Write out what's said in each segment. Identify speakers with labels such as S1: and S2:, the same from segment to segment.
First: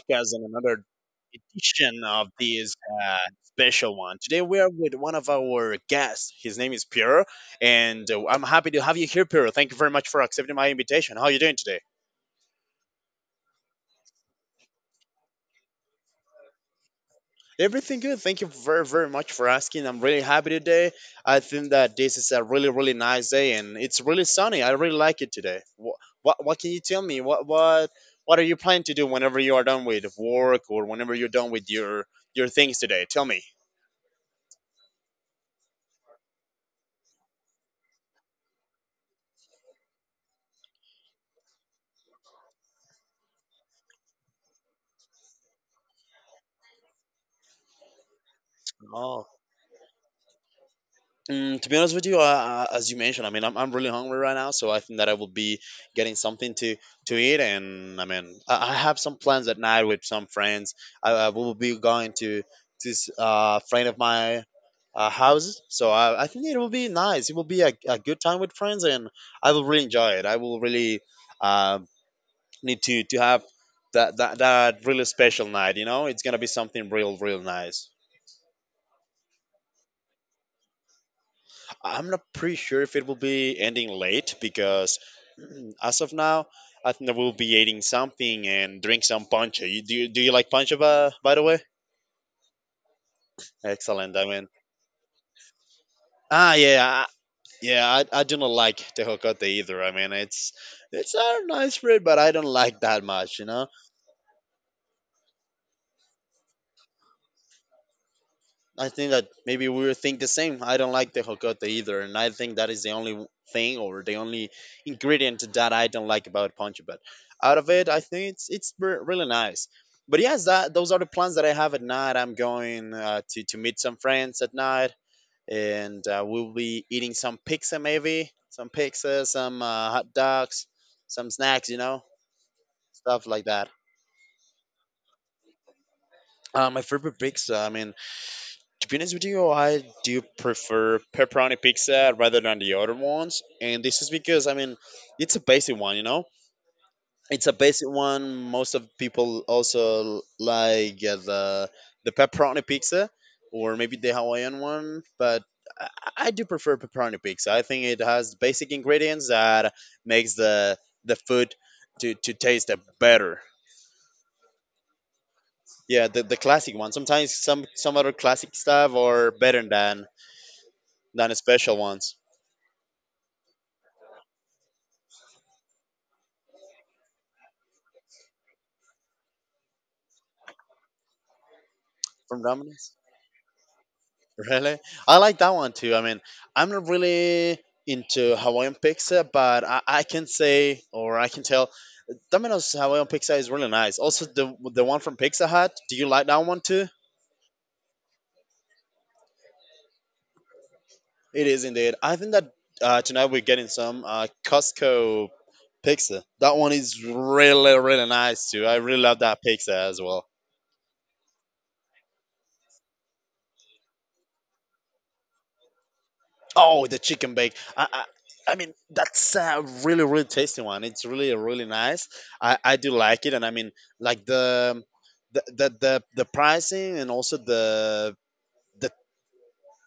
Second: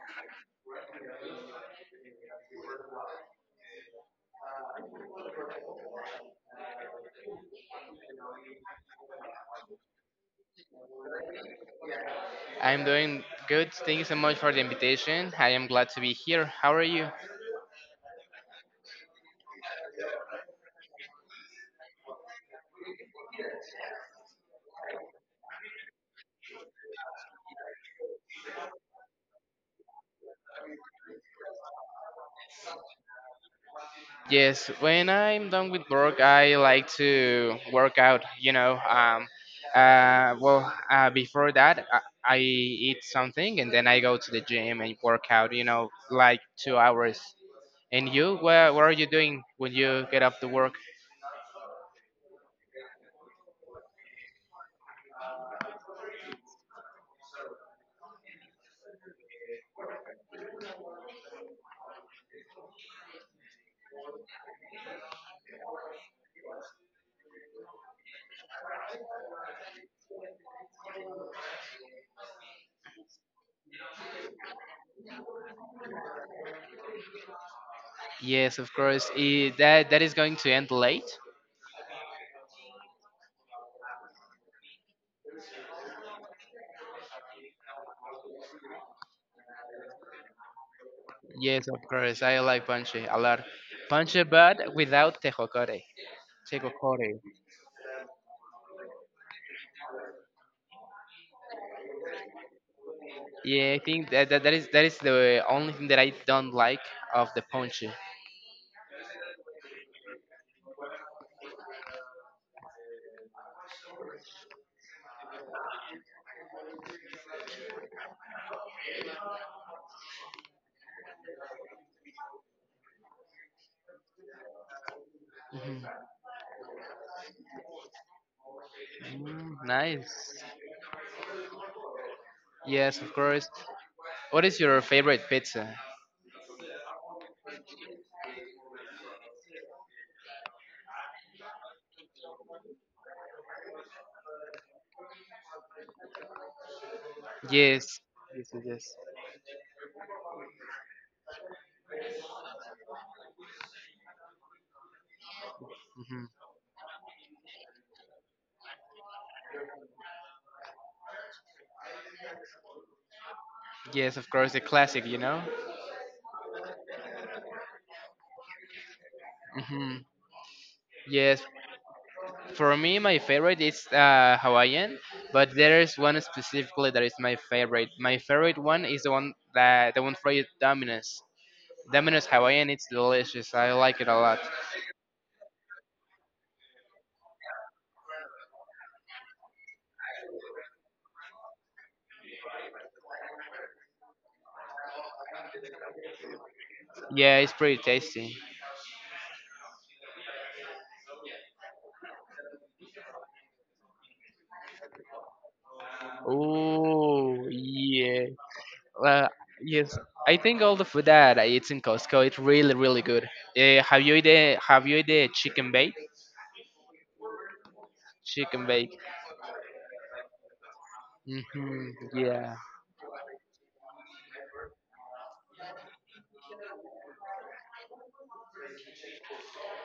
S1: podcast and another edition of this uh, special one. Today, we are with one of our guests. His name is Pierre, and I'm happy to have you here, Pierre. Thank you very much for accepting my invitation. How are you doing today?
S2: I'm doing good. Thank you so much for the invitation. I am glad to be here. How are you?
S1: Everything good. Thank you very, very much for asking. I'm really happy today. I think that this is a really, really nice day, and it's really sunny. I really like it today. What can you tell me? What are you planning to do whenever you are done with work or whenever you're done with your things today? Tell me.
S2: Yes, when I'm done with work, I like to work out. Well, before that, I eat something and then I go to the gym and work out, like 2 hours. And you, what are you
S1: Oh.
S2: doing when you get off the work?
S1: Mm, to be honest with you, as you mentioned, I mean, I'm really hungry right now, so I think that I will be getting something to eat. And I mean, I have some plans at night with some friends. I will be going to this friend of my house, so I think it will be nice. It will be a good time with friends, and I will really enjoy it. I will really uh, need to have that really special night. You know, it's gonna be something real, real nice.
S2: Yes, of course. That is going to end late.
S1: I'm not pretty sure if it will be ending late because as of now, I think I will be eating something and drink some ponche. You, do you like ponche by the way?
S2: Yes, of course. I like panche a lot.
S1: Excellent. I
S2: Panche,
S1: mean,
S2: but without tejocote.
S1: ah,
S2: Checo
S1: yeah, I,
S2: Kore.
S1: yeah. I do not like tejocote either. I mean, it's a nice fruit, but I don't like that much. You know.
S2: Yeah, I think that is the only thing that I don't like of the ponche.
S1: I think that maybe we will think the same. I don't like the hokote either, and I think that is the only w- thing or the only ingredient that I don't like about ponche. But out of it, I think it's re- really nice. But yes, that those are the plans that I have at night. I'm going to meet some friends at night, and we'll be eating some pizza, maybe some pizza, some
S2: Mm,
S1: hot
S2: nice.
S1: dogs, some snacks, you know,
S2: Yes, of
S1: stuff like
S2: course.
S1: that.
S2: What is your favorite pizza?
S1: My favorite pizza. I mean, to be honest with you, I do prefer pepperoni pizza rather than the other ones. And this is because, I mean, it's a basic one, you know? It's a basic
S2: Yes.
S1: one.
S2: Yes, yes.
S1: Most of
S2: Yes.
S1: people also like the pepperoni pizza or maybe the Hawaiian one. But I,
S2: Mhm.
S1: I do prefer pepperoni pizza. I think it has basic ingredients that makes the food to taste better.
S2: Yes, of course, the classic, you know?
S1: Yeah, the classic one. Sometimes some other classic stuff are better
S2: Hmm.
S1: than
S2: Yes.
S1: special ones.
S2: For me, my favorite is Hawaiian, but there is one specifically that is my favorite. My favorite one is the one that the one fried Domino's. Domino's
S1: From
S2: Hawaiian, it's
S1: Domino's?
S2: delicious. I like it a lot.
S1: Really? I like that one too. I mean, I'm not really into Hawaiian pizza, but I can say or I can tell Domino's Hawaiian pizza is really nice. Also, the one from Pizza Hut. Do you like that one too?
S2: Yeah, it's pretty tasty.
S1: It is indeed. I think that tonight we're getting some Costco pizza. That one is
S2: Oh,
S1: really really
S2: yeah.
S1: nice too. I really love
S2: Well,
S1: that pizza
S2: yes.
S1: as well.
S2: I think all the food that I eat in Costco it's really really good. Have you eaten chicken bake?
S1: Oh, the chicken bake. I
S2: Chicken
S1: mean,
S2: bake.
S1: that's a really, really tasty one. It's really, really
S2: Hmm.
S1: nice. I,
S2: Yeah.
S1: I do like it, and I mean, like the pricing and also the,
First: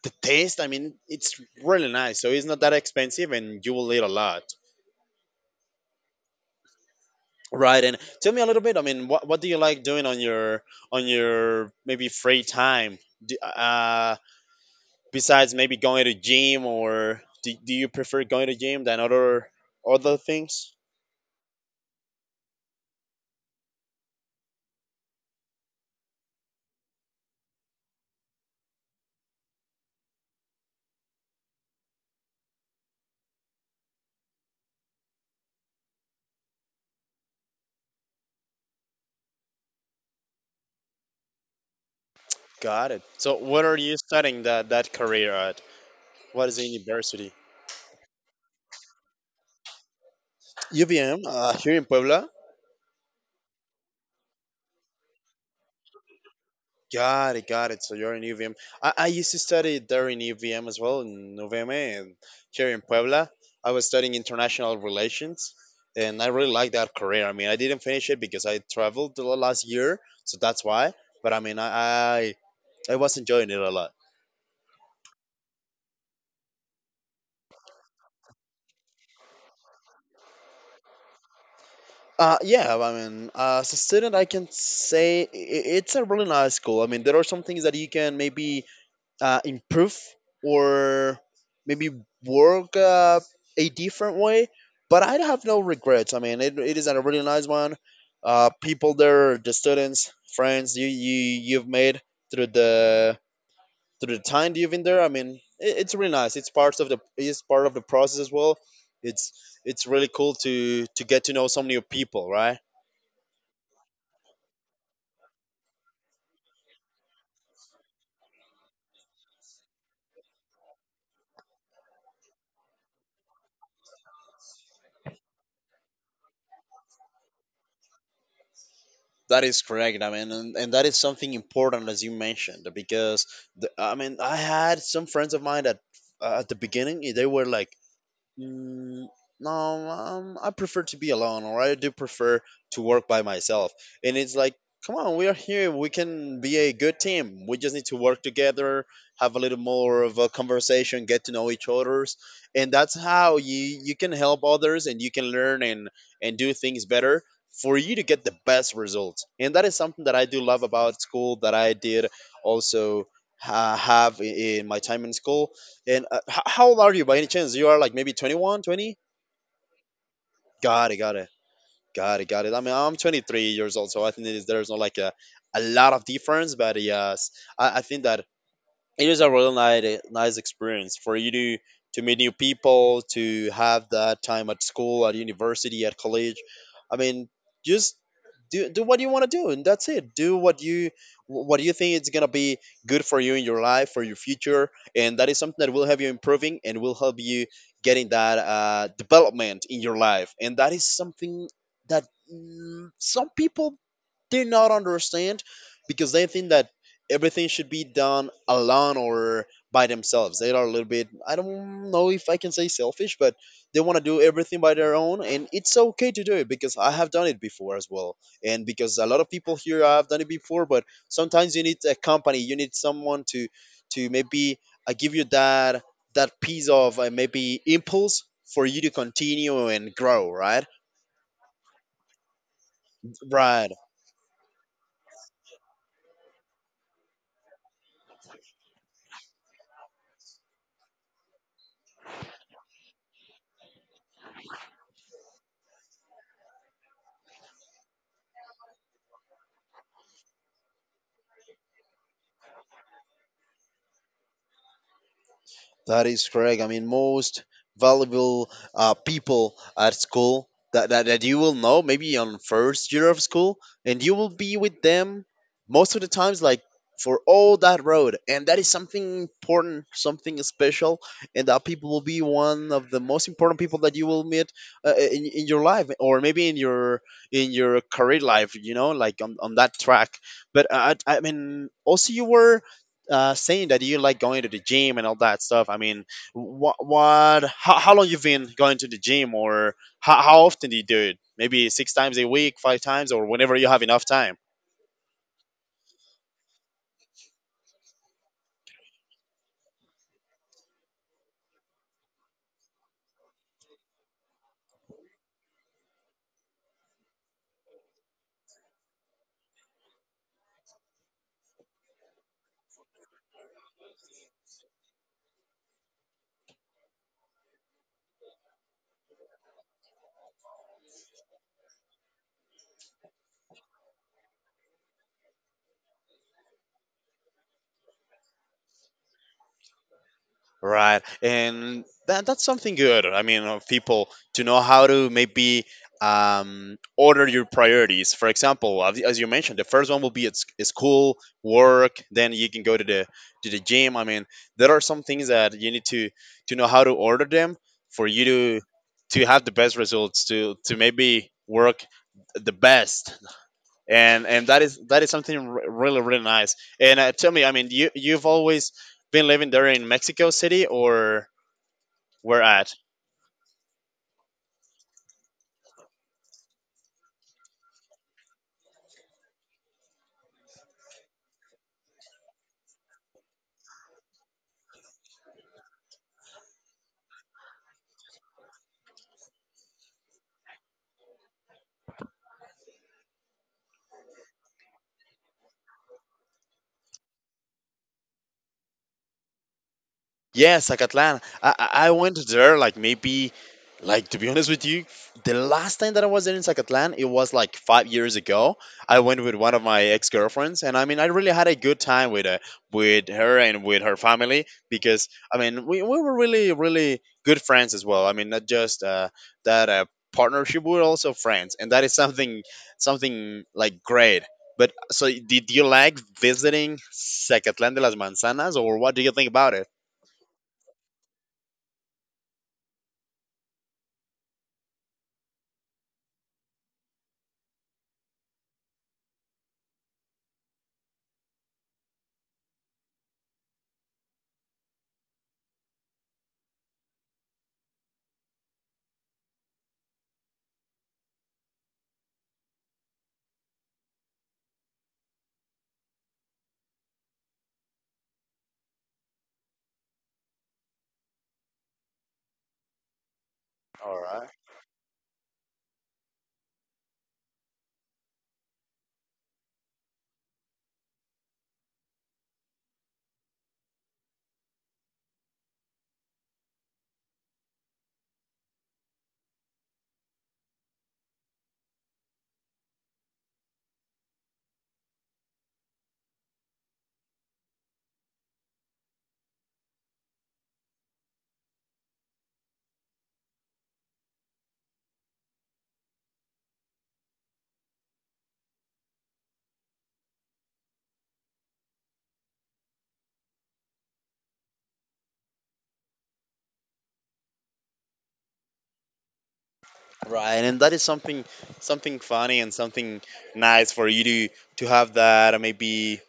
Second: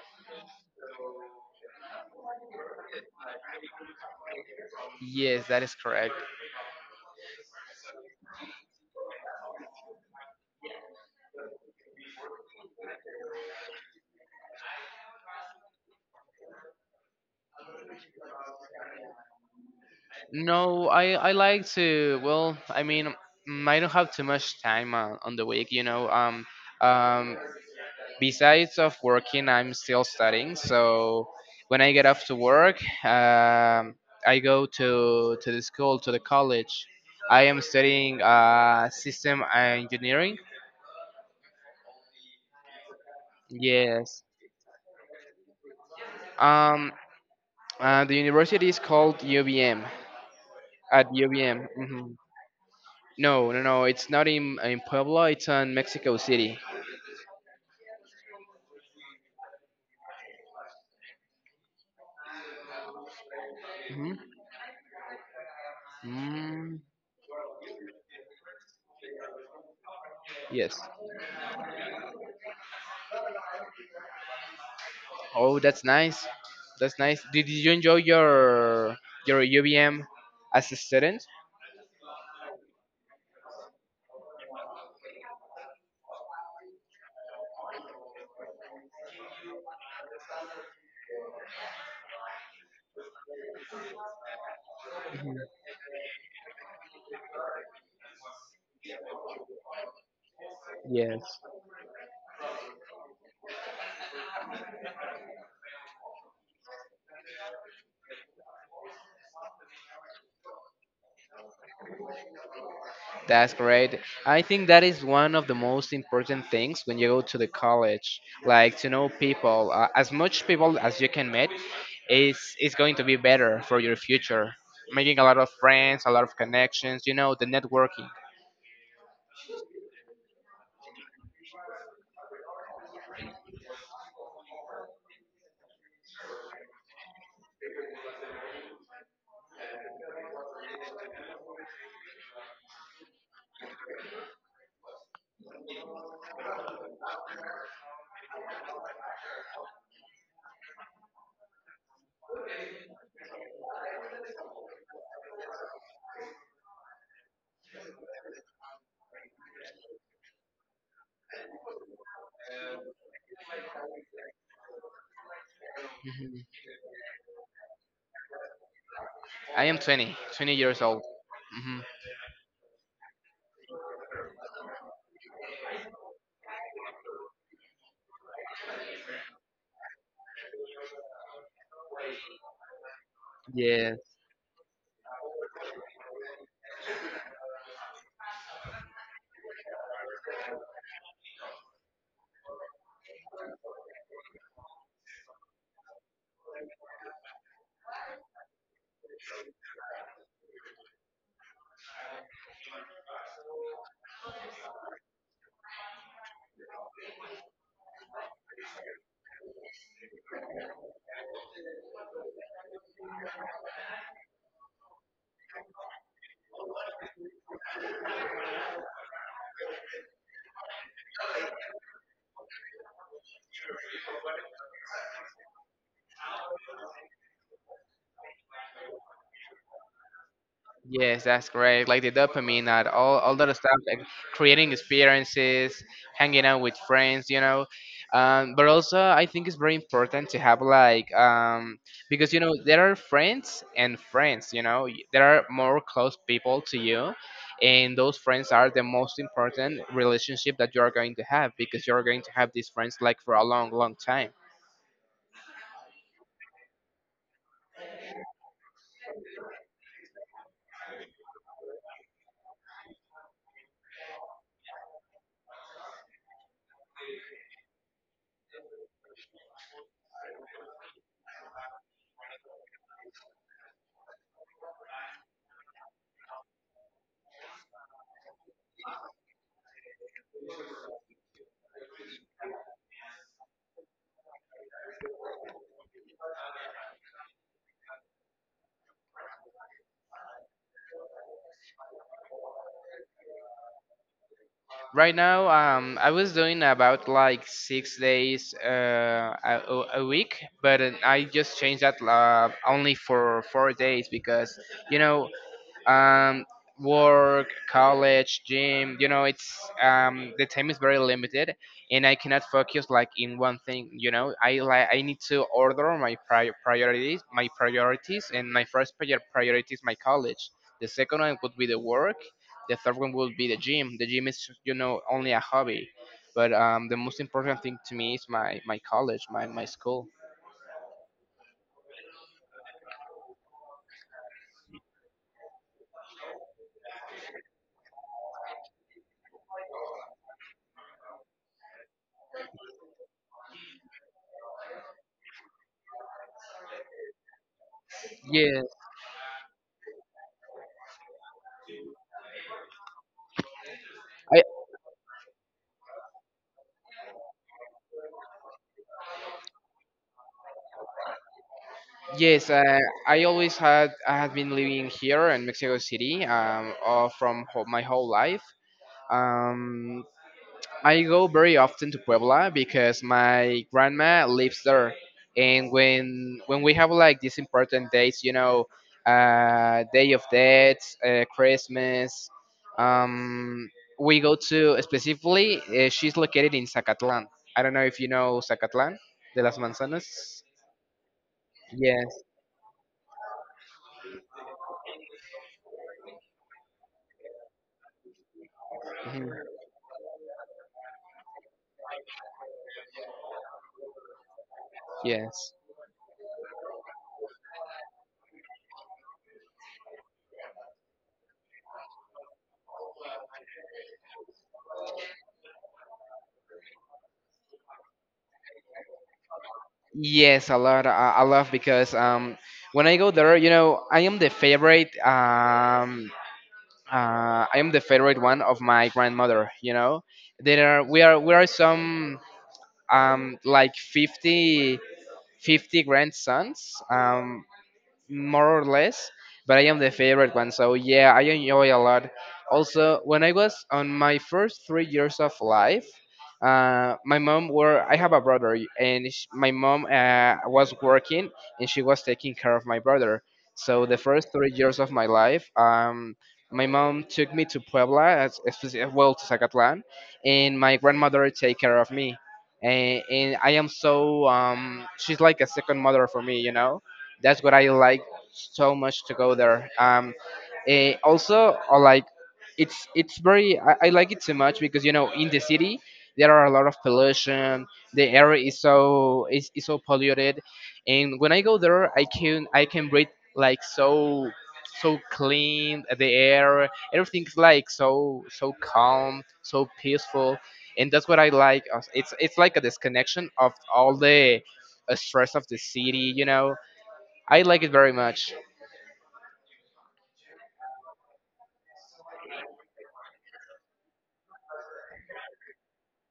S1: the taste. I mean, it's really nice. So it's not that expensive, and you will eat a lot.
S2: Yes, that is correct.
S1: Right, and tell me a little bit. I mean, what do you like doing on your maybe free time? Do, uh, besides maybe going to gym, or do you prefer going to gym than other things?
S2: No, I like to. Well, I mean, I don't have too much time on the week. You know, um, besides of working, I'm still studying, so when I get off to work, I go to the school, to the college. I am studying system engineering.
S1: Got it. So, what are you
S2: Yes.
S1: studying that career at? What is the
S2: um,
S1: university?
S2: the university is called ubm. At
S1: UVM
S2: ubm.
S1: here in
S2: Hmm.
S1: Puebla.
S2: No, no, no, it's not in Puebla. It's in Mexico City.
S1: Got it, got it. So you're in UVM. I used to study there in UVM as well in UVM and here in Puebla. I was studying
S2: Hmm.
S1: international relations, and I really liked
S2: Mm,
S1: that career. I mean, I didn't finish it because I traveled the last year, so that's
S2: yes.
S1: why. But I mean, I, I was enjoying it a lot.
S2: Oh, that's nice. That's nice. Did you enjoy your UVM as a student?
S1: Yeah, I mean, as a student, I can say I- it's a really nice school. I mean, there are some things that you can maybe improve or maybe work a different way, but I have no regrets. I mean, it is a really nice one. People there, the students, friends you
S2: Yes.
S1: you've made through the through the time you've been there. I mean, it, it's really nice. It's part of the it's part of the process as well. It's it's really cool to get to know some new people, right?
S2: That's great. I think that is one of the most important things when you go to the college, like to know people. As much people as you can meet is going to be better for your future. Making a lot of friends, a lot of connections, the networking.
S1: That is correct. I mean, and that is something important as you mentioned because I mean, I had some friends of mine that at the beginning they were like, mm, no, I prefer to be alone, or I do prefer to work by myself. And it's like, come on, we are here. We can be a good team. We just need to work together, have a little more of a conversation, get to know each other's, and that's how you can help others and you can learn and do things better for you to get the best results. And that is something that I do love about school that I did also have I- in my time in school and
S2: Mhm.
S1: h- how old are you by any chance? You are like maybe 21, 20.
S2: I am twenty years
S1: Got it,
S2: old. Hmm.
S1: got it. I mean, I'm 23 years old, so I think it is, there's not like a lot of difference, but yes, I think that it is a really nice, nice experience for you to meet new people to have
S2: Yeah.
S1: that time at school at university at college. I mean, just do what you want to do and that's it. Do what you think it's going to be good for you in your life for your future, and that is something that will help you improving and will help you getting that development in your life. And that is something that some people do not understand because they think that everything should be done alone or by themselves. They are a little bit, I don't know if I can say selfish, but they want to do everything by their own, and it's okay to do it because I have done it before as well. And because a lot of people here have done it before, but sometimes you need a company, you need someone to maybe give you that piece of maybe impulse for you to continue and grow, right?
S2: Yes, that's correct. Like the dopamine, and all that
S1: Right.
S2: stuff, like creating experiences, hanging out with friends. But also, I think it's very important to have like because you know there are friends and friends. You know, there are more close people to you, and those friends are the most important relationship that you are going to have because you are going to have these friends like for a long, long time.
S1: That is correct. I mean, most valuable people at school that you will know, maybe on first year of school, and you will be with them most of the times, like for all that road. And that is something important, something special, and that people will be one of the most important people that you will meet in your life, or maybe in your career life. You know, like on that track. But I mean, also you were saying that you like going to the gym and all that stuff. I mean, what how long you've been going to the gym, or how often do you do it? Maybe six times a week, five times, or whenever you have enough time.
S2: Right now, I was doing about like 6 days a week, but I just changed that only for 4 days because you know um, work, college, gym. You know, it's the time is very limited, and I cannot focus like in one thing. You know, I need to order my priorities, and my first priority is my college. The second one would be the work. The third one would be the gym. The gym is only a hobby. But the most important thing to me is my college, my school.
S1: Right, and that's something good. I mean, of people to know how to maybe order your priorities. For example, as you mentioned, the first one will be at s- school, work. Then you can go to the gym. I mean, there are some things that you need to know how to order them for you
S2: Yeah.
S1: to have the best results to maybe work the best, and that is something re- really really nice. And tell me, I mean, you you've always been living there in Mexico City or where
S2: Yes,
S1: at?
S2: I had been living here in Mexico City, my whole life. Um, I go very often to Puebla because my grandma lives there, and when we have like these important dates, Day of Dead, Christmas, um, we go to specifically. She's located in Zacatlan. I don't know if you know Zacatlan de las Manzanas.
S1: Yes, Zacatlán. I went
S2: Yes.
S1: there like maybe, like to be honest with you, the last time that I was there in Zacatlán, it was like 5 years ago. I went with
S2: Mhm.
S1: one of my ex girlfriends, and I mean, I really had a good time with her and with her family because I
S2: Yes.
S1: mean, we were really really good friends as well. I mean, not just that partnership, we we're also friends, and that is something something like great. But so, did you like visiting Zacatlán de las Manzanas, or what do you think about?
S2: Yes, a lot. I love because when I go there, I am the favorite. I am the favorite one of my grandmother. You know, there are we are we are some like 50 grandsons. More or less, but I am the favorite one. So yeah, I enjoy a lot. Also, when I was on my first 3 years of life, my mom were I have a brother, and sh my mom was working, and she was taking care of my brother. So the
S1: All right.
S2: first 3 years of my life, my mom took me to Puebla, well to Zacatlan, and my grandmother take care of me, and I am so she's like a second mother for me. That's what I like so much to go there. Also, I like it so much because you know in the city there are a lot of pollution. The air is so polluted, and when I go there, I can breathe like so so clean the air, everything's like so so calm, so peaceful, and that's what I like. It's like a disconnection of all the stress of the city. I like it very much.
S1: Right, and that is something funny and something nice for you to have that maybe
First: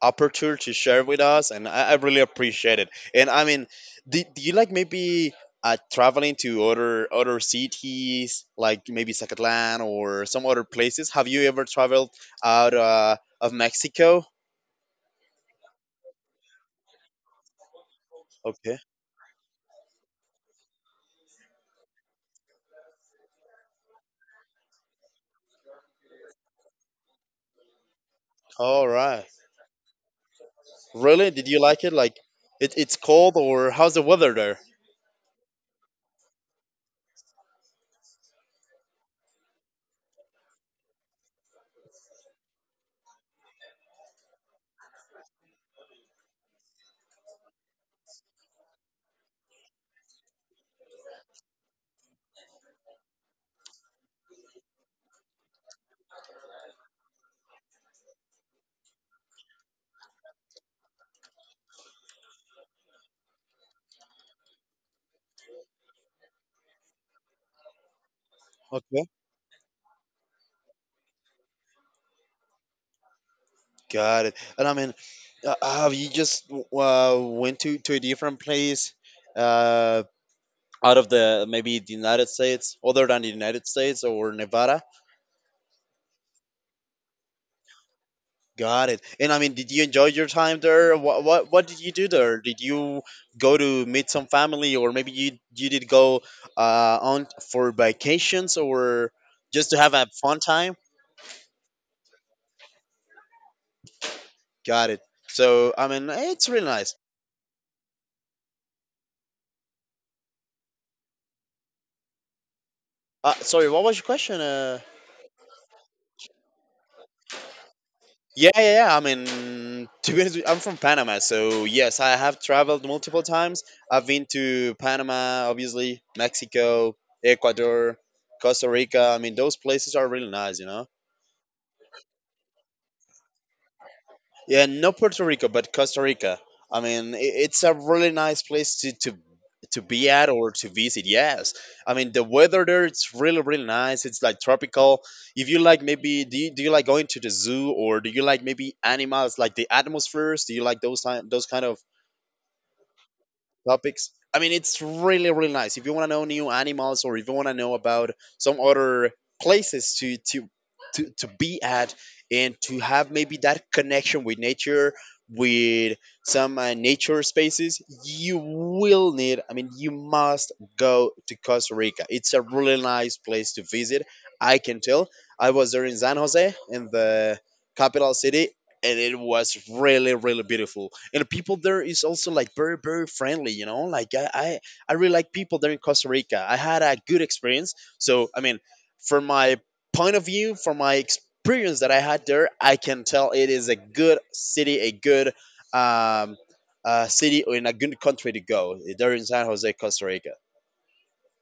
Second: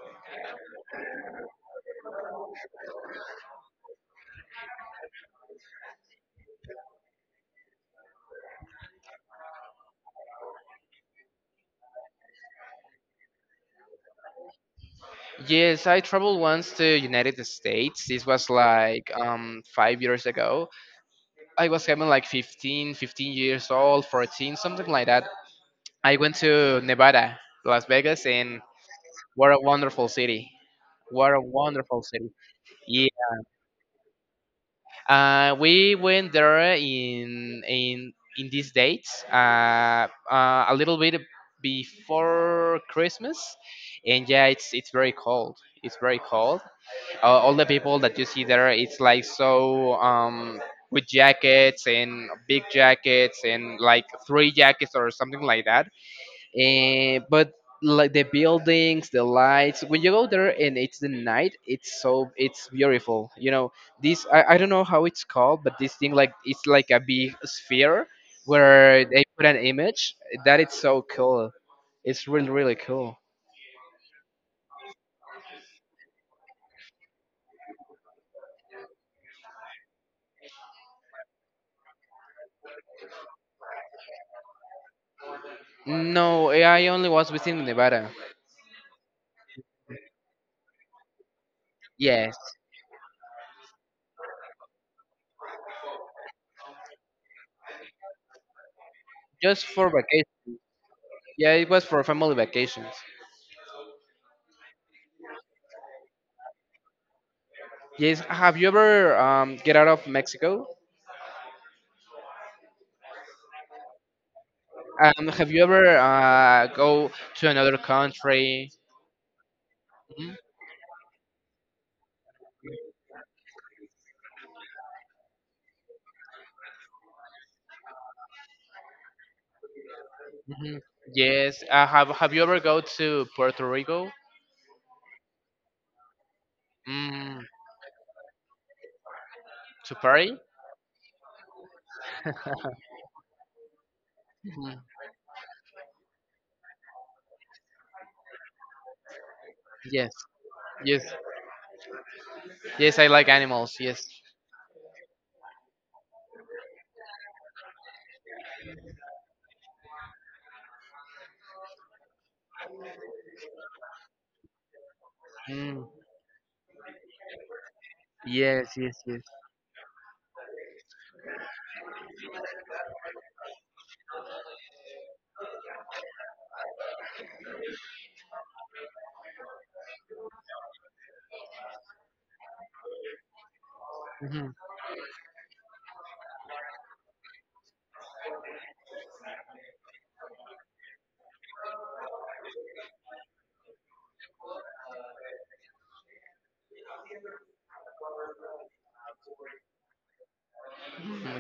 S1: opportunity to share with us, and I really appreciate it. And I mean, do you like maybe traveling to other cities, like maybe Zacatlan or some other places? Have you ever traveled out of Mexico?
S2: Yes, I traveled once to United States. This was
S1: Okay.
S2: like 5 years ago. I was having like 15 years old, 14, something like that. I went to Nevada, Las Vegas, and
S1: All right.
S2: what a wonderful city.
S1: Really?
S2: What a
S1: Did you like it?
S2: wonderful
S1: Like,
S2: city.
S1: it's
S2: Yeah.
S1: cold, or how's the weather there?
S2: We went there in these dates, a little bit before Christmas, and yeah, it's very cold. It's very cold. All the people that you see there it's like so with jackets and big jackets and like three jackets or something like that, and but like the buildings, the lights, when you go there and it's the night, it's beautiful, you know. I don't know how it's called, but this thing like it's like a big sphere where they put an image that it's so cool. It's really really cool.
S1: Got it. And I mean, have you just went to a different place uh, out of the maybe the United States, other than the United States or Nevada?
S2: No, I only was within Nevada.
S1: Got it. And I mean, did you enjoy your time there? What did you do
S2: Yes.
S1: there? Did you go to meet some family, or maybe you did go on for vacations, or
S2: Just
S1: just to
S2: for
S1: have a
S2: vacation.
S1: fun time?
S2: Yeah, it was for family vacations.
S1: Got it. So I mean, it's really nice.
S2: Yes. Have you ever get out of Mexico?
S1: Sorry, what was your question?
S2: Have you ever go to another
S1: Yeah,
S2: country?
S1: yeah, yeah. I mean, to be honest,
S2: Mhm,
S1: with- I'm from Panama, so yes, I have traveled multiple times. I've been to Panama, obviously, Mexico, Ecuador, Costa Rica. I mean, those places are really nice, you
S2: mhm.
S1: know.
S2: Yes. Have you ever go to Puerto Rico?
S1: Yeah, not Puerto Rico, but Costa Rica. I mean, I-
S2: Mm,
S1: it's a really nice place to
S2: to
S1: be at
S2: Paris?
S1: or to visit. Yes, I mean the weather there it's really really nice. It's like tropical. If you like, maybe do you like going to the zoo or do you like maybe animals like the
S2: Yes.
S1: atmospheres? Do you like those
S2: Yes.
S1: ti- those kind of
S2: Yes. I like animals. Yes.
S1: topics. I mean, it's really, really nice. If you want to know new animals or if you want to know about some other places to be at and to have maybe that connection with nature,
S2: Mm,
S1: with some nature spaces, you
S2: yes. Yes.
S1: will
S2: Yes.
S1: need, I mean, you must go to Costa Rica. It's a really nice place to visit. I can tell. I was there in San Jose, in the capital city, and it was really really beautiful, and the people there is also like very very friendly, you know,
S2: Mhm.
S1: I really like people there in Costa Rica. I had a good experience, so I mean from my point of view, from my experience that I had there, I can tell it is a good city, a good um, city or in a good country to go there in San Jose, Costa Rica.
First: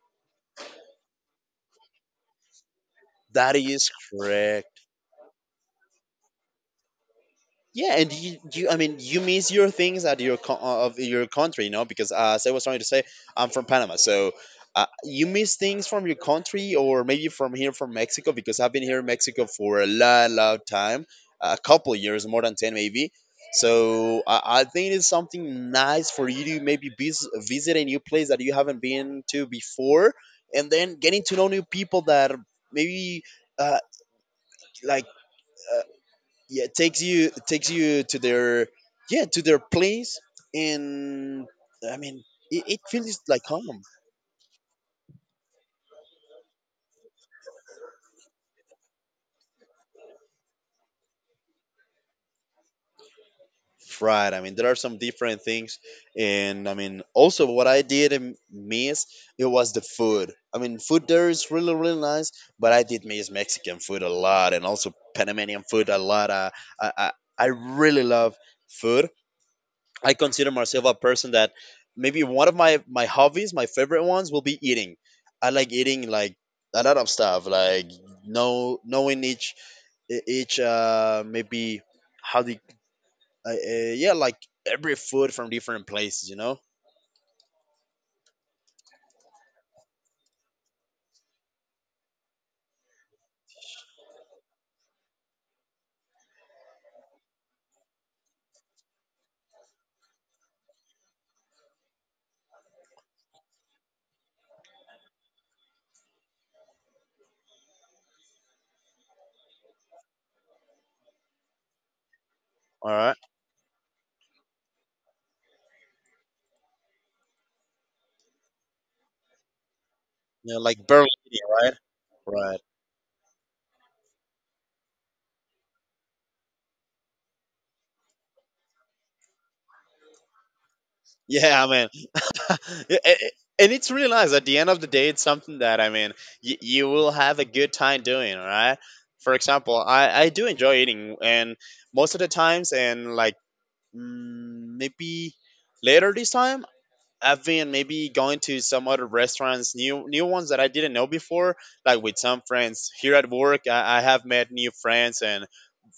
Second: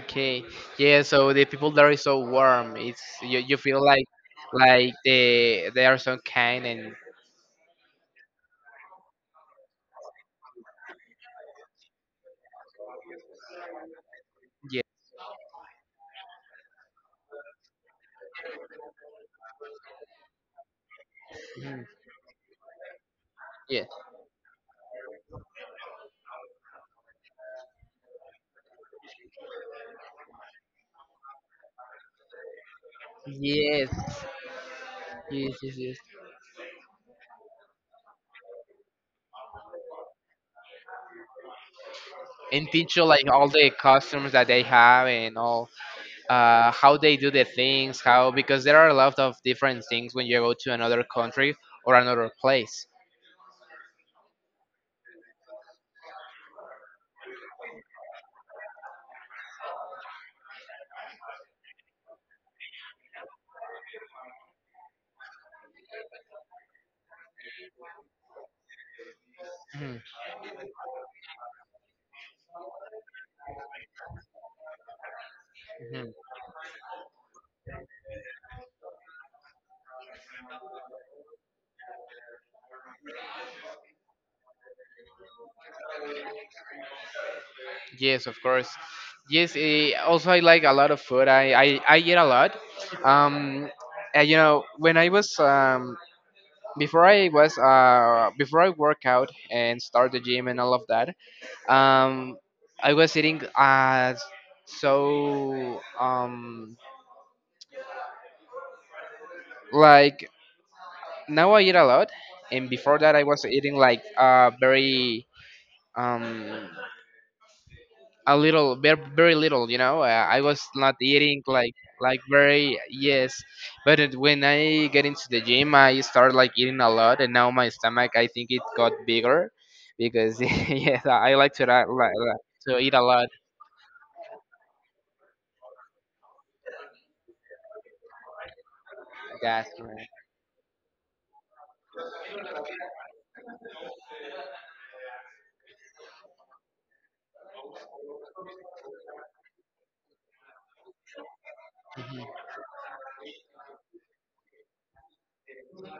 S2: Okay. Yeah. So the people there is so warm. It's you. You
S1: That
S2: feel
S1: is
S2: like
S1: correct.
S2: they are so kind and
S1: Yeah, and I mean, you miss your things at your co- of your country, you know, because as I was trying to say, I'm from Panama, so you miss things from your country or maybe from here from Mexico, because I've been here in Mexico for a long, long time, a
S2: yeah.
S1: couple years, more than ten maybe.
S2: Yeah.
S1: So I think it's something nice for you to maybe vis- visit a new place that you haven't been to before, and then getting to know new people that maybe uh,
S2: Yes.
S1: like
S2: Yes. Yes.
S1: uh,
S2: Yes.
S1: yeah, it takes you, it takes you to their yeah to their place and I mean it,
S2: And
S1: it
S2: teach you
S1: feels
S2: like
S1: like
S2: all the
S1: home.
S2: costumes that they have and all how they do the things, how because there are a lot of different things when you go to another country or another place.
S1: Right, I mean there are some different things, and I mean also what I did m- miss, it was the food. I mean food there is really really nice, but I did miss Mexican food a lot and also Panamanian food a lot. I, I really love food.
S2: Mhm,
S1: I consider myself a person that maybe one of my hobbies, my favorite ones, will be eating. I like eating
S2: mhm.
S1: like a lot of stuff, like knowing each e- each maybe how the yeah, like every food from different places, you know.
S2: Yes, of course. Yes. Also, I like a lot of food. I eat a lot. Um, and, when I was before I was before I work out and start the gym and all of that, um I was eating so um like now I eat a lot, and
S1: All
S2: before that
S1: right,
S2: I was eating like very um a little, very, very little. I
S1: you know,
S2: was
S1: like
S2: not
S1: Berlin,
S2: eating
S1: right?
S2: like
S1: Right.
S2: very. Yes. But when I get into the gym I start like eating a lot, and now my stomach I think it got bigger because yes I like to
S1: Yeah,
S2: ra-
S1: man.
S2: li- li- to eat
S1: Yeah,
S2: a lot.
S1: a- and it's really nice. At the end of the day, it's something that I mean, y- you will have a good time doing. All right. For example,
S2: That's right.
S1: I do enjoy eating, and most of the times, and like mm, maybe later this time. I've been maybe going to some other restaurants, new new ones that I didn't know before, like with
S2: Mhm,
S1: some friends here at work. I have met new friends, and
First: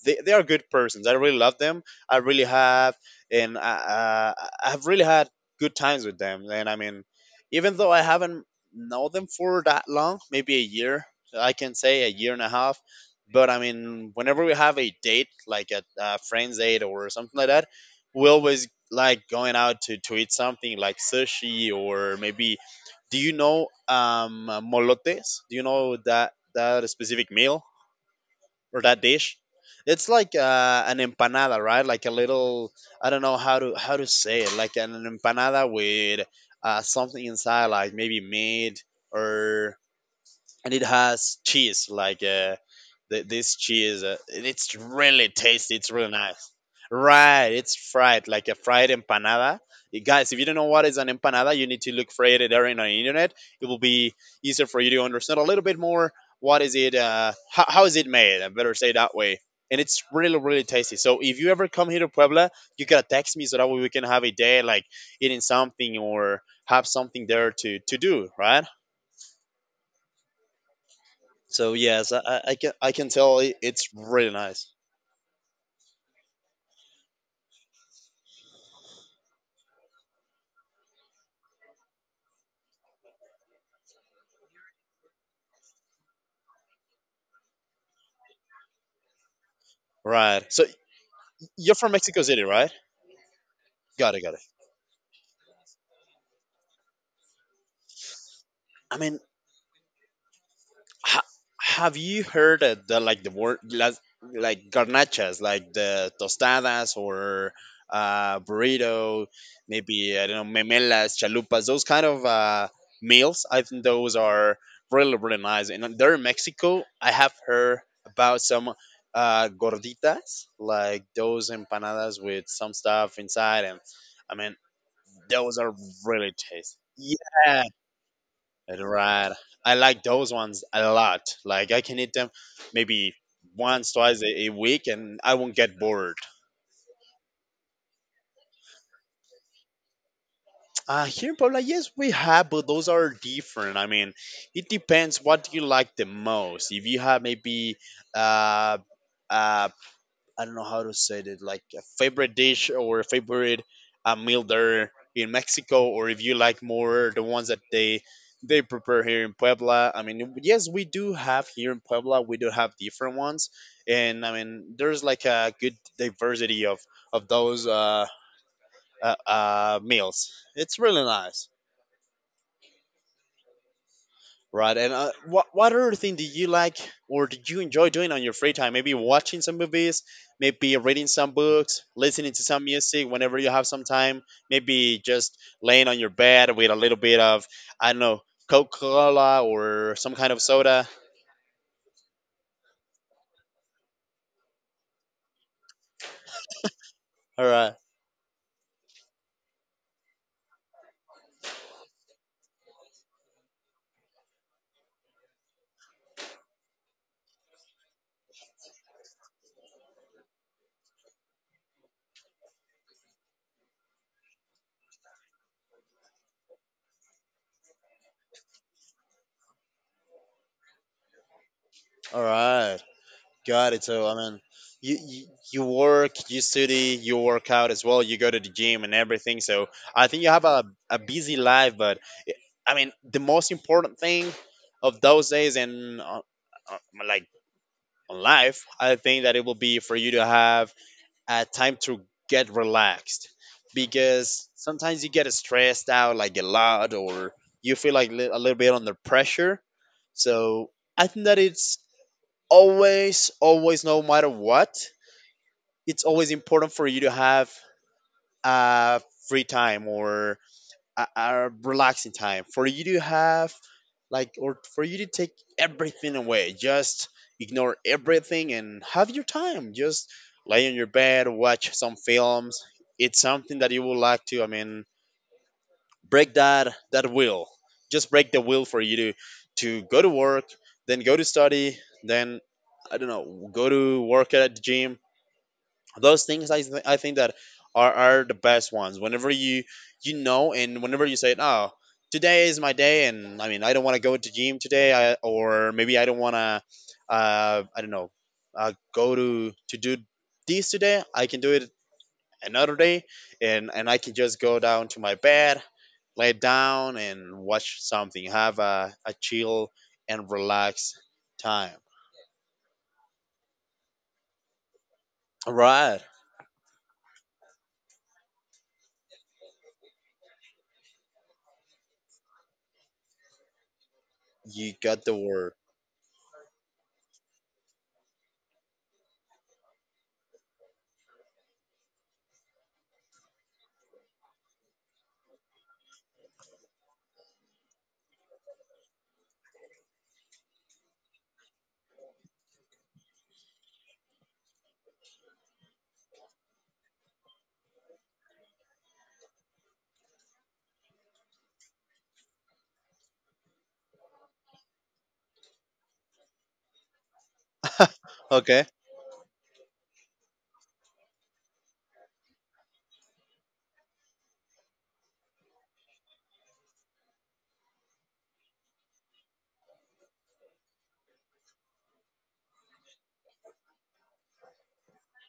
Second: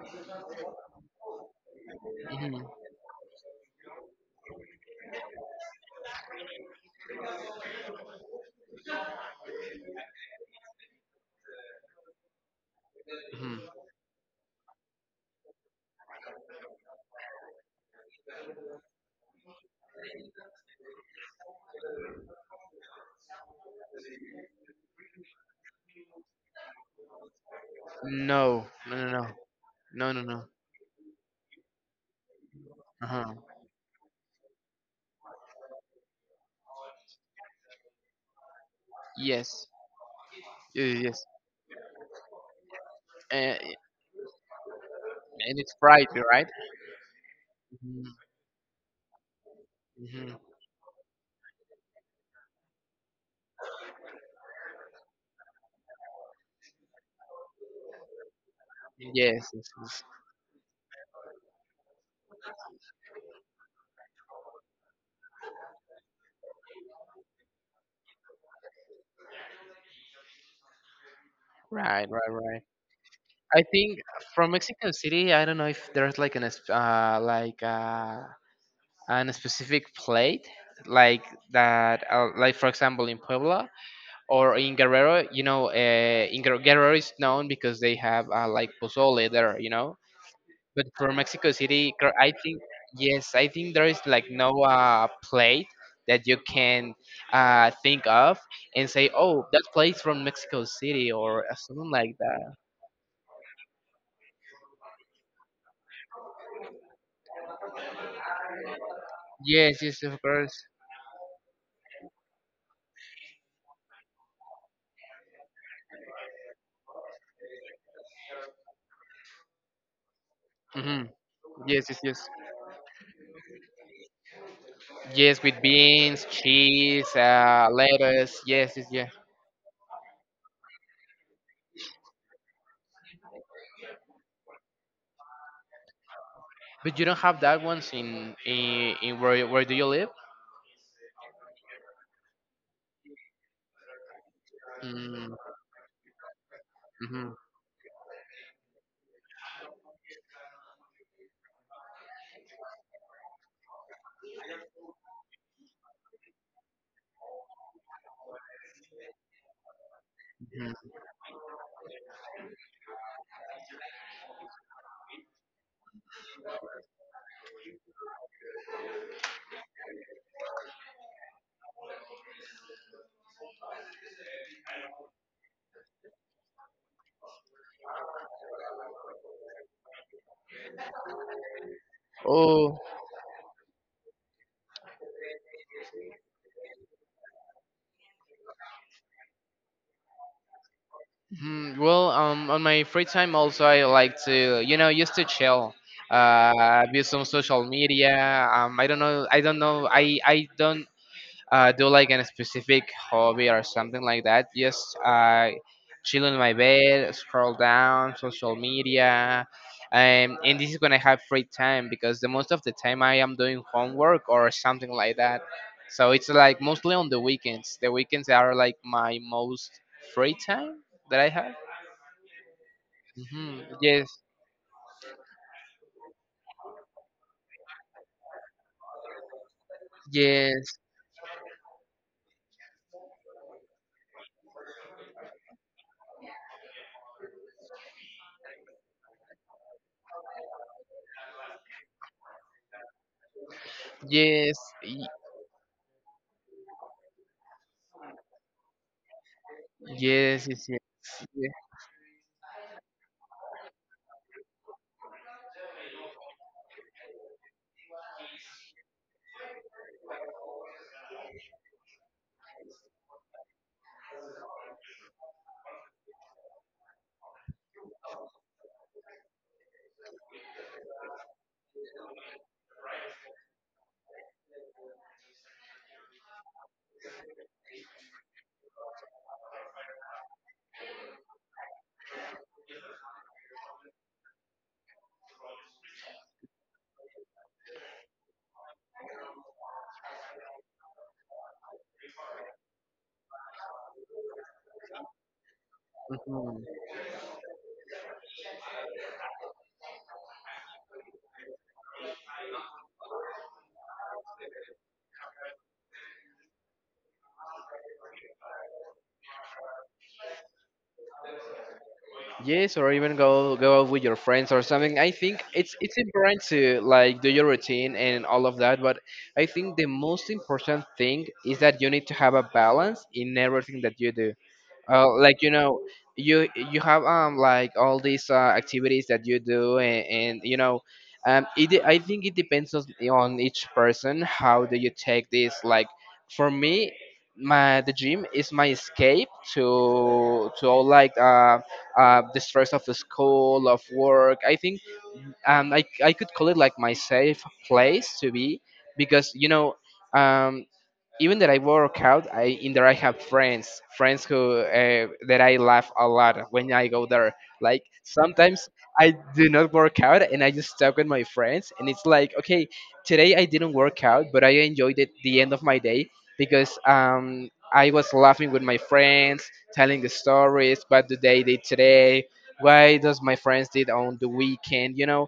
S1: they are good persons. I really love them. I really
S2: mhm,
S1: have, and I have really had good times with them. And I mean, even though I haven't known them for that long, maybe a year, I can say a year and a half. But I
S2: mhm.
S1: mean, whenever we have a date, like a friend's date or something like that, we always like going out to eat something like sushi or maybe. Do you know molotes? Do you know that specific meal?
S2: No,
S1: Or
S2: no,
S1: that
S2: no,
S1: dish.
S2: no,
S1: It's
S2: no, no,
S1: like
S2: no.
S1: an empanada, right? Like a little
S2: Uh
S1: I don't
S2: huh.
S1: know how to say it, like an empanada with something inside, like maybe meat
S2: Yes,
S1: or and it
S2: yes, yes.
S1: has cheese like th- this
S2: And,
S1: cheese and it's really
S2: and it's
S1: tasty, it's
S2: fried,
S1: really
S2: right?
S1: nice. Right, it's
S2: Mm-hmm.
S1: fried like a fried empanada. Y guys, if
S2: Hmm.
S1: you don't know what is an empanada, you need to look for it there in the internet. It will be easier for you to understand a little bit more what is it, how is it made, I better say that way.
S2: Yes, yes,
S1: And it's
S2: yes.
S1: really really tasty. So if you ever come here to Puebla, you gotta text me so that way we can have a day like eating something or have something there to do, right? So
S2: Right,
S1: yes, I,
S2: right,
S1: I
S2: right.
S1: I can tell I-
S2: I
S1: it's
S2: think
S1: really
S2: from
S1: nice.
S2: Mexico City, I don't know if there's like an like an specific plate like that, like for example in Puebla or in Guerrero. You know, in Guerrero is known because they have like pozole there. You know,
S1: Right. So
S2: but for Mexico
S1: you're from
S2: City,
S1: Mexico
S2: I
S1: City,
S2: think
S1: right?
S2: yes, I think there is
S1: Got it,
S2: like
S1: got it.
S2: no plate that you can think of and
S1: I
S2: say,
S1: mean,
S2: "Oh, that place from Mexico City,"
S1: ha-
S2: or something
S1: have
S2: like
S1: you
S2: that.
S1: heard of the like the word las- like garnachas, like the tostadas or burrito,
S2: Yes, yes,
S1: maybe
S2: of
S1: I don't
S2: course.
S1: know, memelas, chalupas, those kind of meals. I think those are really really nice, and there in Mexico I have heard about some gorditas, like
S2: Hmm.
S1: those
S2: Yes, yes,
S1: empanadas
S2: yes.
S1: with some stuff inside. And I mean
S2: Yes,
S1: those
S2: with
S1: are
S2: beans,
S1: really tasty,
S2: cheese,
S1: yeah.
S2: lettuce. Yes, yes, yeah.
S1: Right. I like those ones a lot. Like I can eat them maybe once, twice a week, and I won't get bored.
S2: But you don't have that ones in where do you live?
S1: Here in Puebla, yes, we have, but those are different. I mean, it depends
S2: Mm-hmm.
S1: what you like the most. If you have
S2: Hmm.
S1: maybe uh, uh, I don't know how to say it, like a favorite dish or a favorite meal there in Mexico, or if you like more the ones that they prepare here in Puebla. I mean, yes, we do have here in Puebla. We do have different ones, and I mean, there's like a good diversity of those meals. It's really nice. Right. And what other thing do you like or do you enjoy doing on your free time? Maybe watching some movies, maybe reading some books, listening to some
S2: Oh.
S1: music whenever you have some time. Maybe just laying on your bed with a little bit of I don't know Coca Cola or some kind of soda.
S2: Hmm, well, on my free time also I like to, used to chill, view some
S1: All
S2: social
S1: right.
S2: media. I don't know, I don't do like a specific hobby or something like that. Just chill in my bed, scroll down social media, and this is when I have free time because the most of the time I am doing homework or something like that. So it's like mostly on the weekends. The weekends are like my most free time that I have.
S1: All right.
S2: Hmm.
S1: Got it. So
S2: Yes,
S1: I mean, you, you you work, you study, you work out as well. You go to the gym and everything. So I think you have a
S2: yes,
S1: busy life, but I mean, the most important thing of those days and uh, like on life, I think that it will be for you to have a time to get relaxed, because
S2: yes,
S1: sometimes you
S2: y-
S1: get stressed out like a lot or you feel like li- a little bit under pressure.
S2: yes,
S1: So
S2: yes, yes.
S1: I think that
S2: Yes,
S1: it's always, always, no matter what, it's always important for you to have uh, free time or a relaxing time for you to have like or for you to take everything away, just ignore everything and have your time, just lay on your bed, watch some films. It's something that you would like to, break that will, just break the will for you to go to work, then go to study, then, I don't know, go to work at the gym. Those things, I think that are the best ones whenever you, you know, and whenever you say, oh, today is my day, and I mean, I don't want to go to gym today, or maybe I don't want to
S2: mhm.
S1: I don't know, go to do this today, I can do it another day. And I can just go down to my bed, lay down and watch something, have a chill and relaxed time.
S2: Yes, or even go out with your friends or something. I think
S1: All
S2: it's
S1: right.
S2: it's important to like do your routine and all of that, but I think the most important thing is that you need to have a balance in everything that you do.
S1: You got
S2: Oh,
S1: the
S2: like
S1: word.
S2: you know, you have like all these activities that you do, and you know, I think it depends on each person. How do you take this? Like for me, my the gym is my escape to all like the stress of the school of work. I think I could call it like my safe place to be because you know um even that I work out, I in there I have friends, friends who that I laugh a lot when I go there. Like
S1: Okay.
S2: sometimes I do not work out and I just talk with my friends, and it's like, okay, today I didn't work out, but I enjoyed it the end of my day because I was laughing with my friends, telling the stories what did they did today, why does my friends did on the weekend, you know.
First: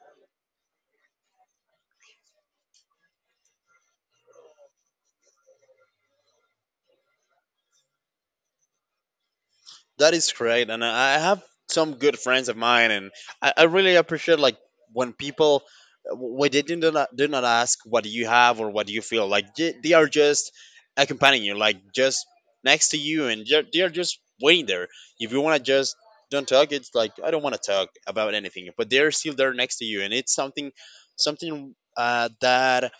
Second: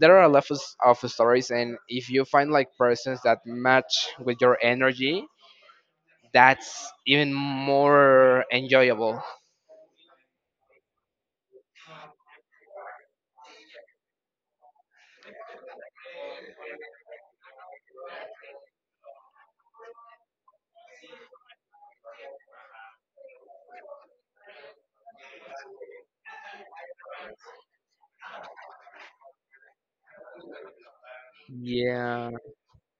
S2: There are a lot of stories, and if you find like persons that match with your energy, that's even more enjoyable.
S1: That is great, and I have some good friends of mine, and I really appreciate, like, when people, when they do not ask what do you have or what do you feel, like, they are just accompanying you, like, just next to you, and they are just waiting there. If you want to just don't talk, it's like, I don't want to talk about anything, but they're still there next to you, and it's something, something
S2: Yeah,
S1: that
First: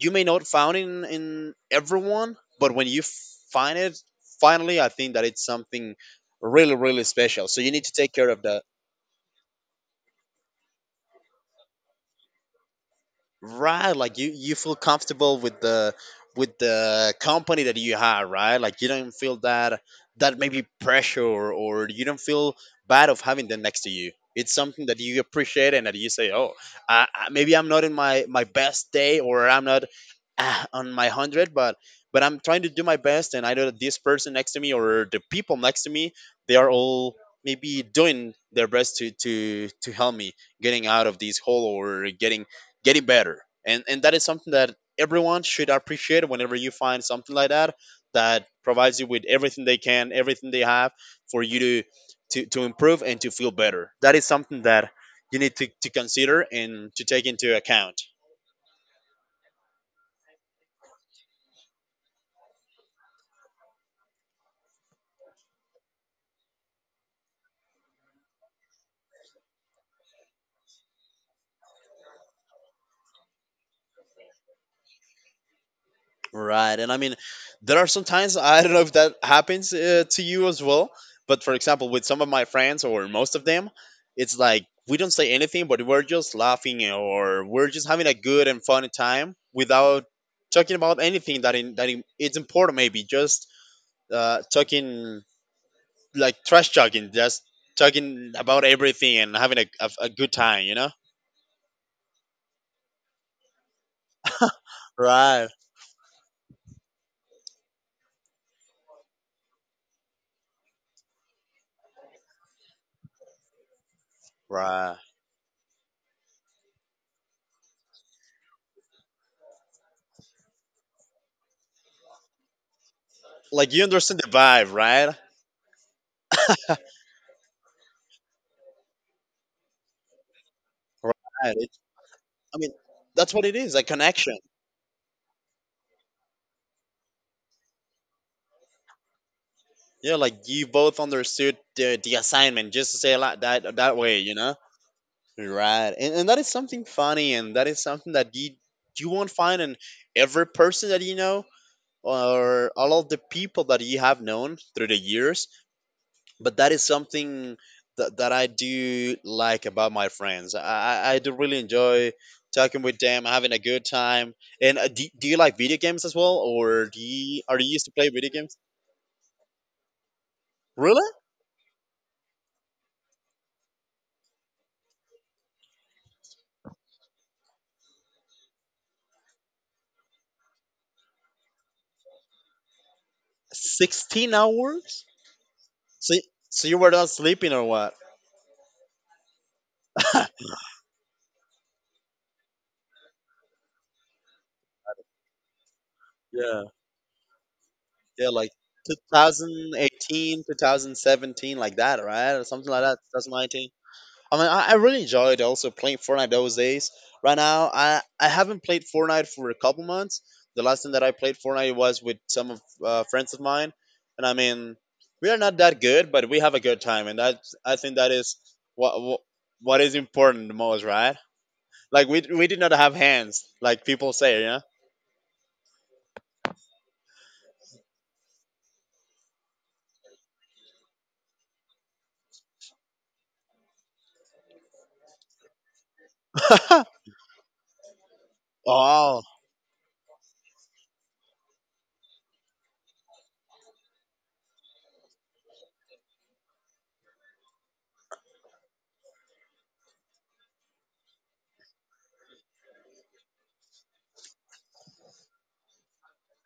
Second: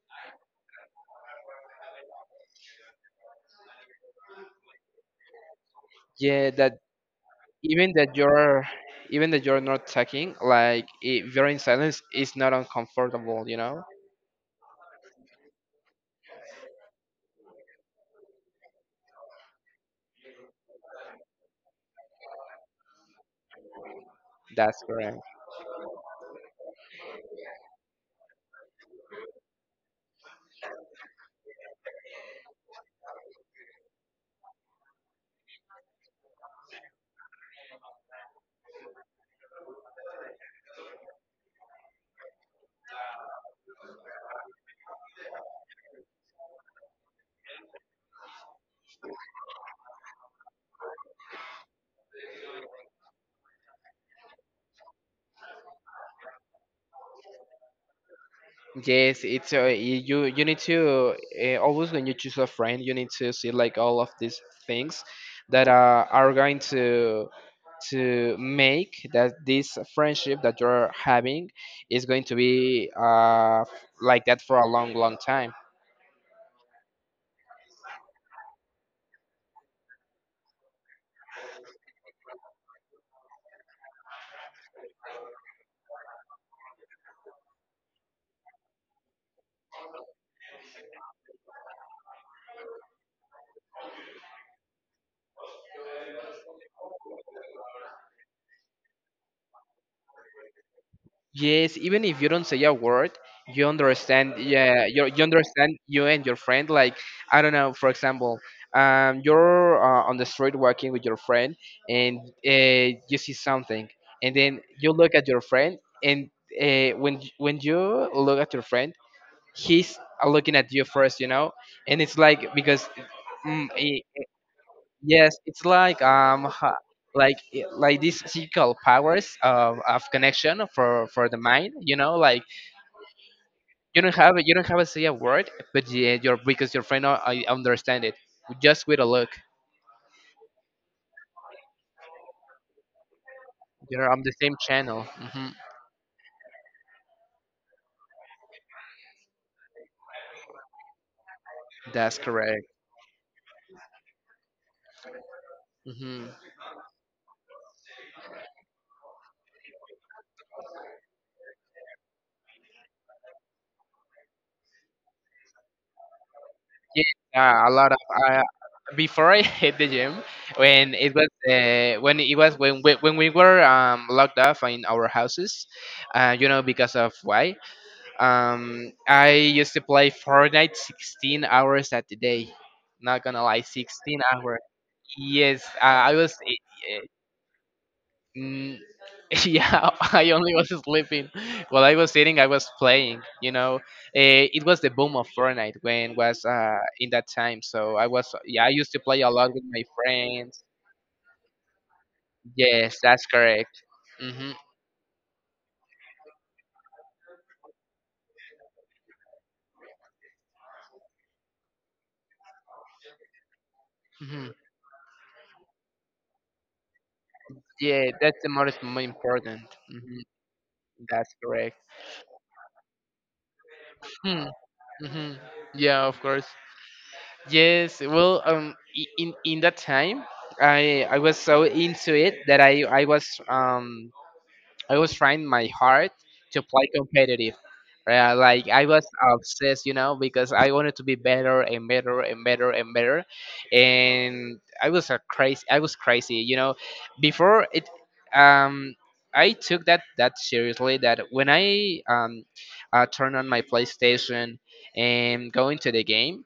S1: you may not found in everyone, but when you find it, finally, I think that it's something
S2: yeah.
S1: really,
S2: That
S1: really special. So you need to
S2: even
S1: take
S2: that
S1: care of that.
S2: you're even that you're not talking, like if you're in silence, it's not uncomfortable. You know,
S1: Right, like you feel comfortable with the company that you have, right? Like you don't feel that, that maybe pressure, or you don't feel bad of having them next to you. It's
S2: that's
S1: something that
S2: correct.
S1: you appreciate and that you say, oh, maybe I'm not in my best day, or I'm not on my hundred, but I'm trying to do my best, and I know that this person next to me, or the people next to me, they are all maybe doing their best to help me, getting out of this hole, or getting, getting better. And that is something that everyone should appreciate, whenever you find something like that, that provides you with everything they can, everything they have, for you to to improve and to feel better. That is something that you need to consider and to take into account.
S2: Yes, you. You need to always when you choose a friend, you need to see like all of these things that are going to make that this friendship that you're having is going to be like that for a long, long time.
S1: Right, and I mean, there are sometimes, I don't know if that happens to you as well, but for example, with some of my friends or most of them, it's like we don't say anything, but we're just laughing, or we're just having a good and fun time without talking about anything that in, it's important. Maybe just talking, like, trash talking, just talking about everything and having a good time, you know?
S2: Yes, even if you don't say a word, you understand. Yeah, you
S1: Right,
S2: understand you and your friend. Like I don't know, for example, you're on the street walking with your friend, and you see something, and then you
S1: right.
S2: look at your friend, and when you look at your friend, he's looking at you first, you know, and it's like Mm,
S1: Like you
S2: eh,
S1: understand the vibe, right?
S2: Yes, it's like like like these physical powers of connection for the
S1: Right.
S2: mind. You know, like
S1: I mean, that's what it is, a connection.
S2: you don't have to say a word, but yeah, your because your friend I understand it just with a look.
S1: Yeah, like you both understood the assignment, just to say it like that, that
S2: You're
S1: way,
S2: on the
S1: you
S2: same
S1: know?
S2: channel. Hmm.
S1: Right. And that is something funny, and that is something that you won't find in every person that you know
S2: That's correct.
S1: or all of the people that you have known through the years.
S2: Hmm.
S1: But that is something that, that I do like about my friends. I do really enjoy talking with them, having a good time. And do you like video games as well? Or do
S2: Yeah,
S1: you, are you
S2: yeah, a
S1: used to
S2: lot of.
S1: play video
S2: Uh,
S1: games?
S2: Before I hit the gym,
S1: Really?
S2: when it was when we were locked off in our houses, you know because of why? I used to play Fortnite 16 hours at the day. Not gonna lie, 16
S1: 16
S2: hours.
S1: hours?
S2: Yes, I
S1: So,
S2: was.
S1: so you were
S2: Eh,
S1: not sleeping or what?
S2: mm, yeah, I only was sleeping. While I was sitting, I was playing. You know, it was the boom of Fortnite when was
S1: Yeah.
S2: in that time. So I
S1: Yeah,
S2: was.
S1: like
S2: Yeah, I used
S1: two
S2: to play a lot with
S1: thousand
S2: my
S1: eighteen, two
S2: friends.
S1: thousand seventeen, like that, right? Or something like
S2: Yes,
S1: that,
S2: that's
S1: 2019.
S2: correct.
S1: I mean,
S2: Hmm.
S1: I really enjoyed also playing Fortnite those days. Right now, I haven't played Fortnite for a couple months. The last time that I played Fortnite was with some of friends of mine. And I
S2: Hmm.
S1: mean, we are not that good, but we have a good time. And that, I think that
S2: Yeah,
S1: is
S2: that's the most
S1: what,
S2: mo-
S1: what,
S2: important.
S1: what is
S2: Hmm.
S1: important the most, right?
S2: That's correct.
S1: Like we did not have hands, like people say,
S2: Hmm.
S1: yeah.
S2: Mm-hmm. Yeah, of course. Yes, well, in that time, I was so into it that I was I was trying my heart to play competitive. Like I was
S1: Oh,
S2: obsessed, you know, because I wanted to be better and better and better and better, and I was a crazy. I was crazy, you know. Before it, um, I took that seriously. That when I turn on my PlayStation and go into the game,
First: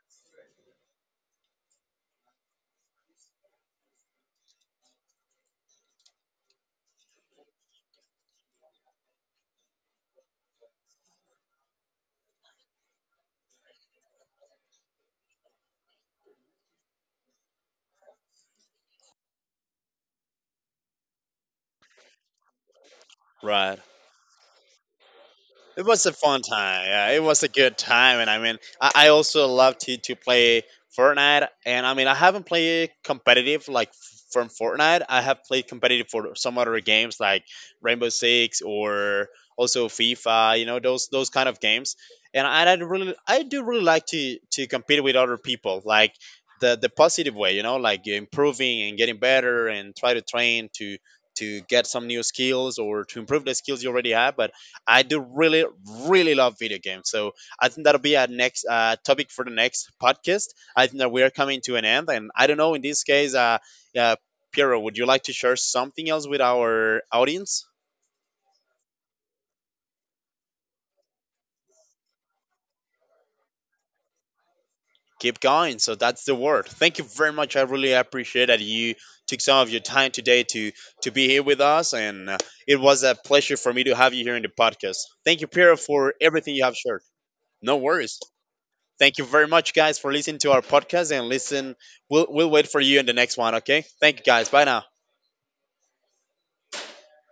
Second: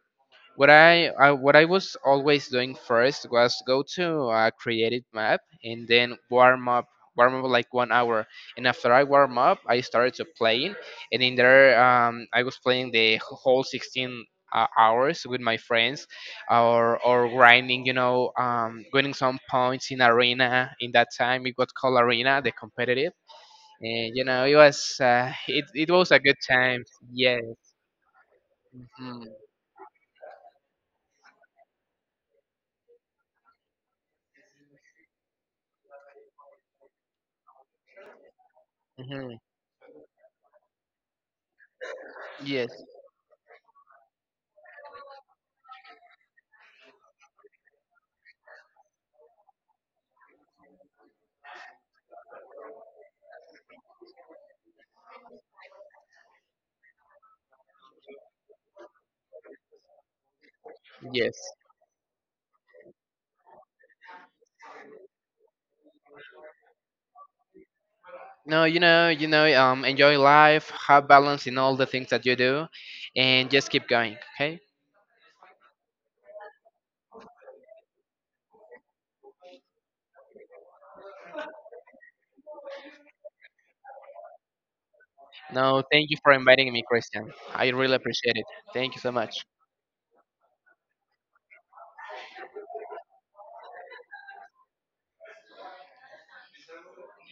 S2: what I what I was always doing first was go to a creative map and then warm up like 1 hour and after I warm up I started to playing and in there I was playing the whole 16 hours with my friends or grinding, you know, winning some points in arena. In that time it got called arena the competitive,
S1: right.
S2: and you know it was
S1: It
S2: it
S1: was
S2: was
S1: a
S2: a good
S1: fun
S2: time.
S1: time. Yeah, it
S2: Yes.
S1: was a good time, and I mean, I
S2: Mhm.
S1: also love to play Fortnite. And I mean, I haven't played competitive, like, from Fortnite. I have played competitive for some other games, like Rainbow Six, or
S2: Mhm.
S1: also FIFA. You know, those kind of games. And
S2: Yes.
S1: I really, I do really like to compete with other people, like. The positive way, you know, like improving and getting better, and try to train to get some new skills or to improve the skills you already have, but I do really, really love video games. So I think that'll be a next topic for the next podcast. I think that we are
S2: Yes.
S1: coming to an end, and I don't know. In this case, uh, Piero, would you like to share something else with our audience?
S2: No, you know, enjoy life, have balance in all the things that you do, and just keep going, okay?
S1: Keep going. So that's the word. Thank you very much. I really appreciate that you took some of your time today to be here with us, and it was a pleasure for me to have you here in the podcast. Thank you, Piero,
S2: No, thank
S1: for
S2: you for
S1: everything you
S2: inviting
S1: have
S2: me,
S1: shared.
S2: Christian. I
S1: No
S2: really
S1: worries.
S2: appreciate it. Thank you so
S1: Thank you
S2: much.
S1: very much, guys, for listening to our podcast, and listen. We'll wait for you in the next one, okay? Thank you, guys. Bye now.